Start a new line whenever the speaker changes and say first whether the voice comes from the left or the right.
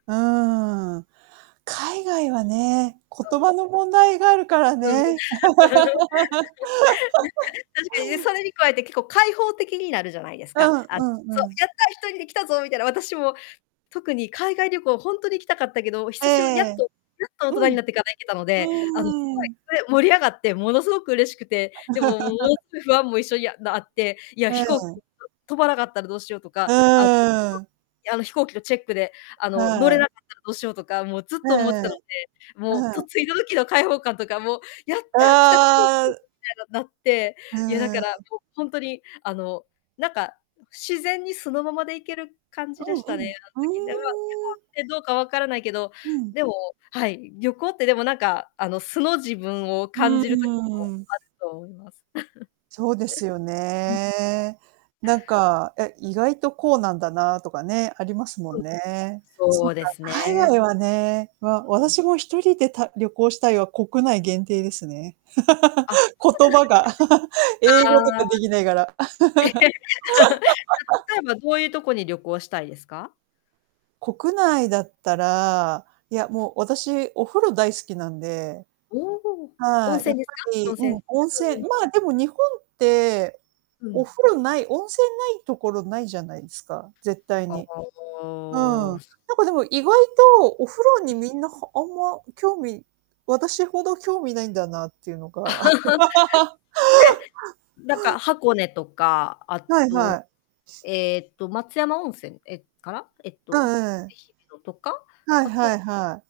right: うーん。海外はね、言
left: うん。
right: 葉の問題があるから
left: うん。
right: ね。
left: 確かにね、それに加えて結構開放的になるじゃないです
right: う
left: か。
right: ん、
left: あ、
right: う
left: そ
right: ん、う
left: う
right: ん。
left: 「やった、一人で来たぞ」みたいな。私も特に海外旅行、ほんとに行きたかったけど、
right: え
left: 久しぶりにやっ
right: え。
left: とやっと
right: う
left: 大人に
right: ん。
left: なってから行けたので、あのすごい、
right: うーん。
left: それ、盛り上がってものすごく嬉しくて。でももの す、不安も一緒にな、あって、いや
right: う
left: 飛行機と
right: ん。
left: 飛ばなかったらどうしようと
right: う
left: か、あの、い
right: ーん。
left: や、あの飛行機のチェックで、あの乗
right: は
left: れ
right: い。
left: なかったらどうしようとか、もうずっ
right: う
left: と思って
right: んうん、
left: たので。もう
right: う
left: と
right: ん。
left: 着いた時の開放感とかもう、「やった来た」み
right: ああ。
left: たいななって、
right: う
left: いやだ
right: ー
left: から、
right: ん。
left: そう、ほんとに、あのなんか自然に素のままでいける感じ
right: う
left: で
right: ん
left: し
right: う
left: たね、
right: ん。
left: あん
right: ふ
left: 時では。日本
right: ーん。
left: ってどうかわからないけど、
right: うん。
left: でも、はい、旅行ってでもなんか、あの素の自分を感
right: う
left: じる時も
right: んうん。
left: あると思います。
right: そうですよ
left: うん。
right: ね。なんか、え、意外とこうなんだなとかね、ありますも
left: うん。
right: んね。そ
left: そ
right: っ
left: う
right: か、
left: です
right: 海
left: ね。
right: 外はね、わ
left: うん。
right: 私も一人でた旅行したいは国内限定ですね。
left: あ、そうで
right: 言葉が、英語と
left: すあ
right: かで
left: あ。
right: ぎないがら。
left: た例 えばどういうとこに旅行したいですか？
right: 国内だったら、いやもう私お風呂大好きなんで、
left: おお、温
right: はい、や
left: 泉
right: っ
left: です
right: ぱ
left: か、温
right: り、
left: 泉。
right: うん、温
left: うんう
right: 泉。
left: ん。
right: まあ、でも日本って
left: う
right: お
left: ん。
right: 風呂ない温泉ないところないじゃないですか、絶対
left: あ
right: に。うん。なん
left: あ。
right: かでも意外とお風呂
left: ん。
right: にみんなはあんま興味私ほど興味ないんだなっていうのが。
left: え、なんか箱根とか、あ
right: はいは
left: と、
right: い。
left: ええと、松山温泉、え、かな？えっ
right: うん、
left: と、愛媛
right: ええ。
left: のとか、
right: はい
left: あ
right: は
left: と
right: いはい。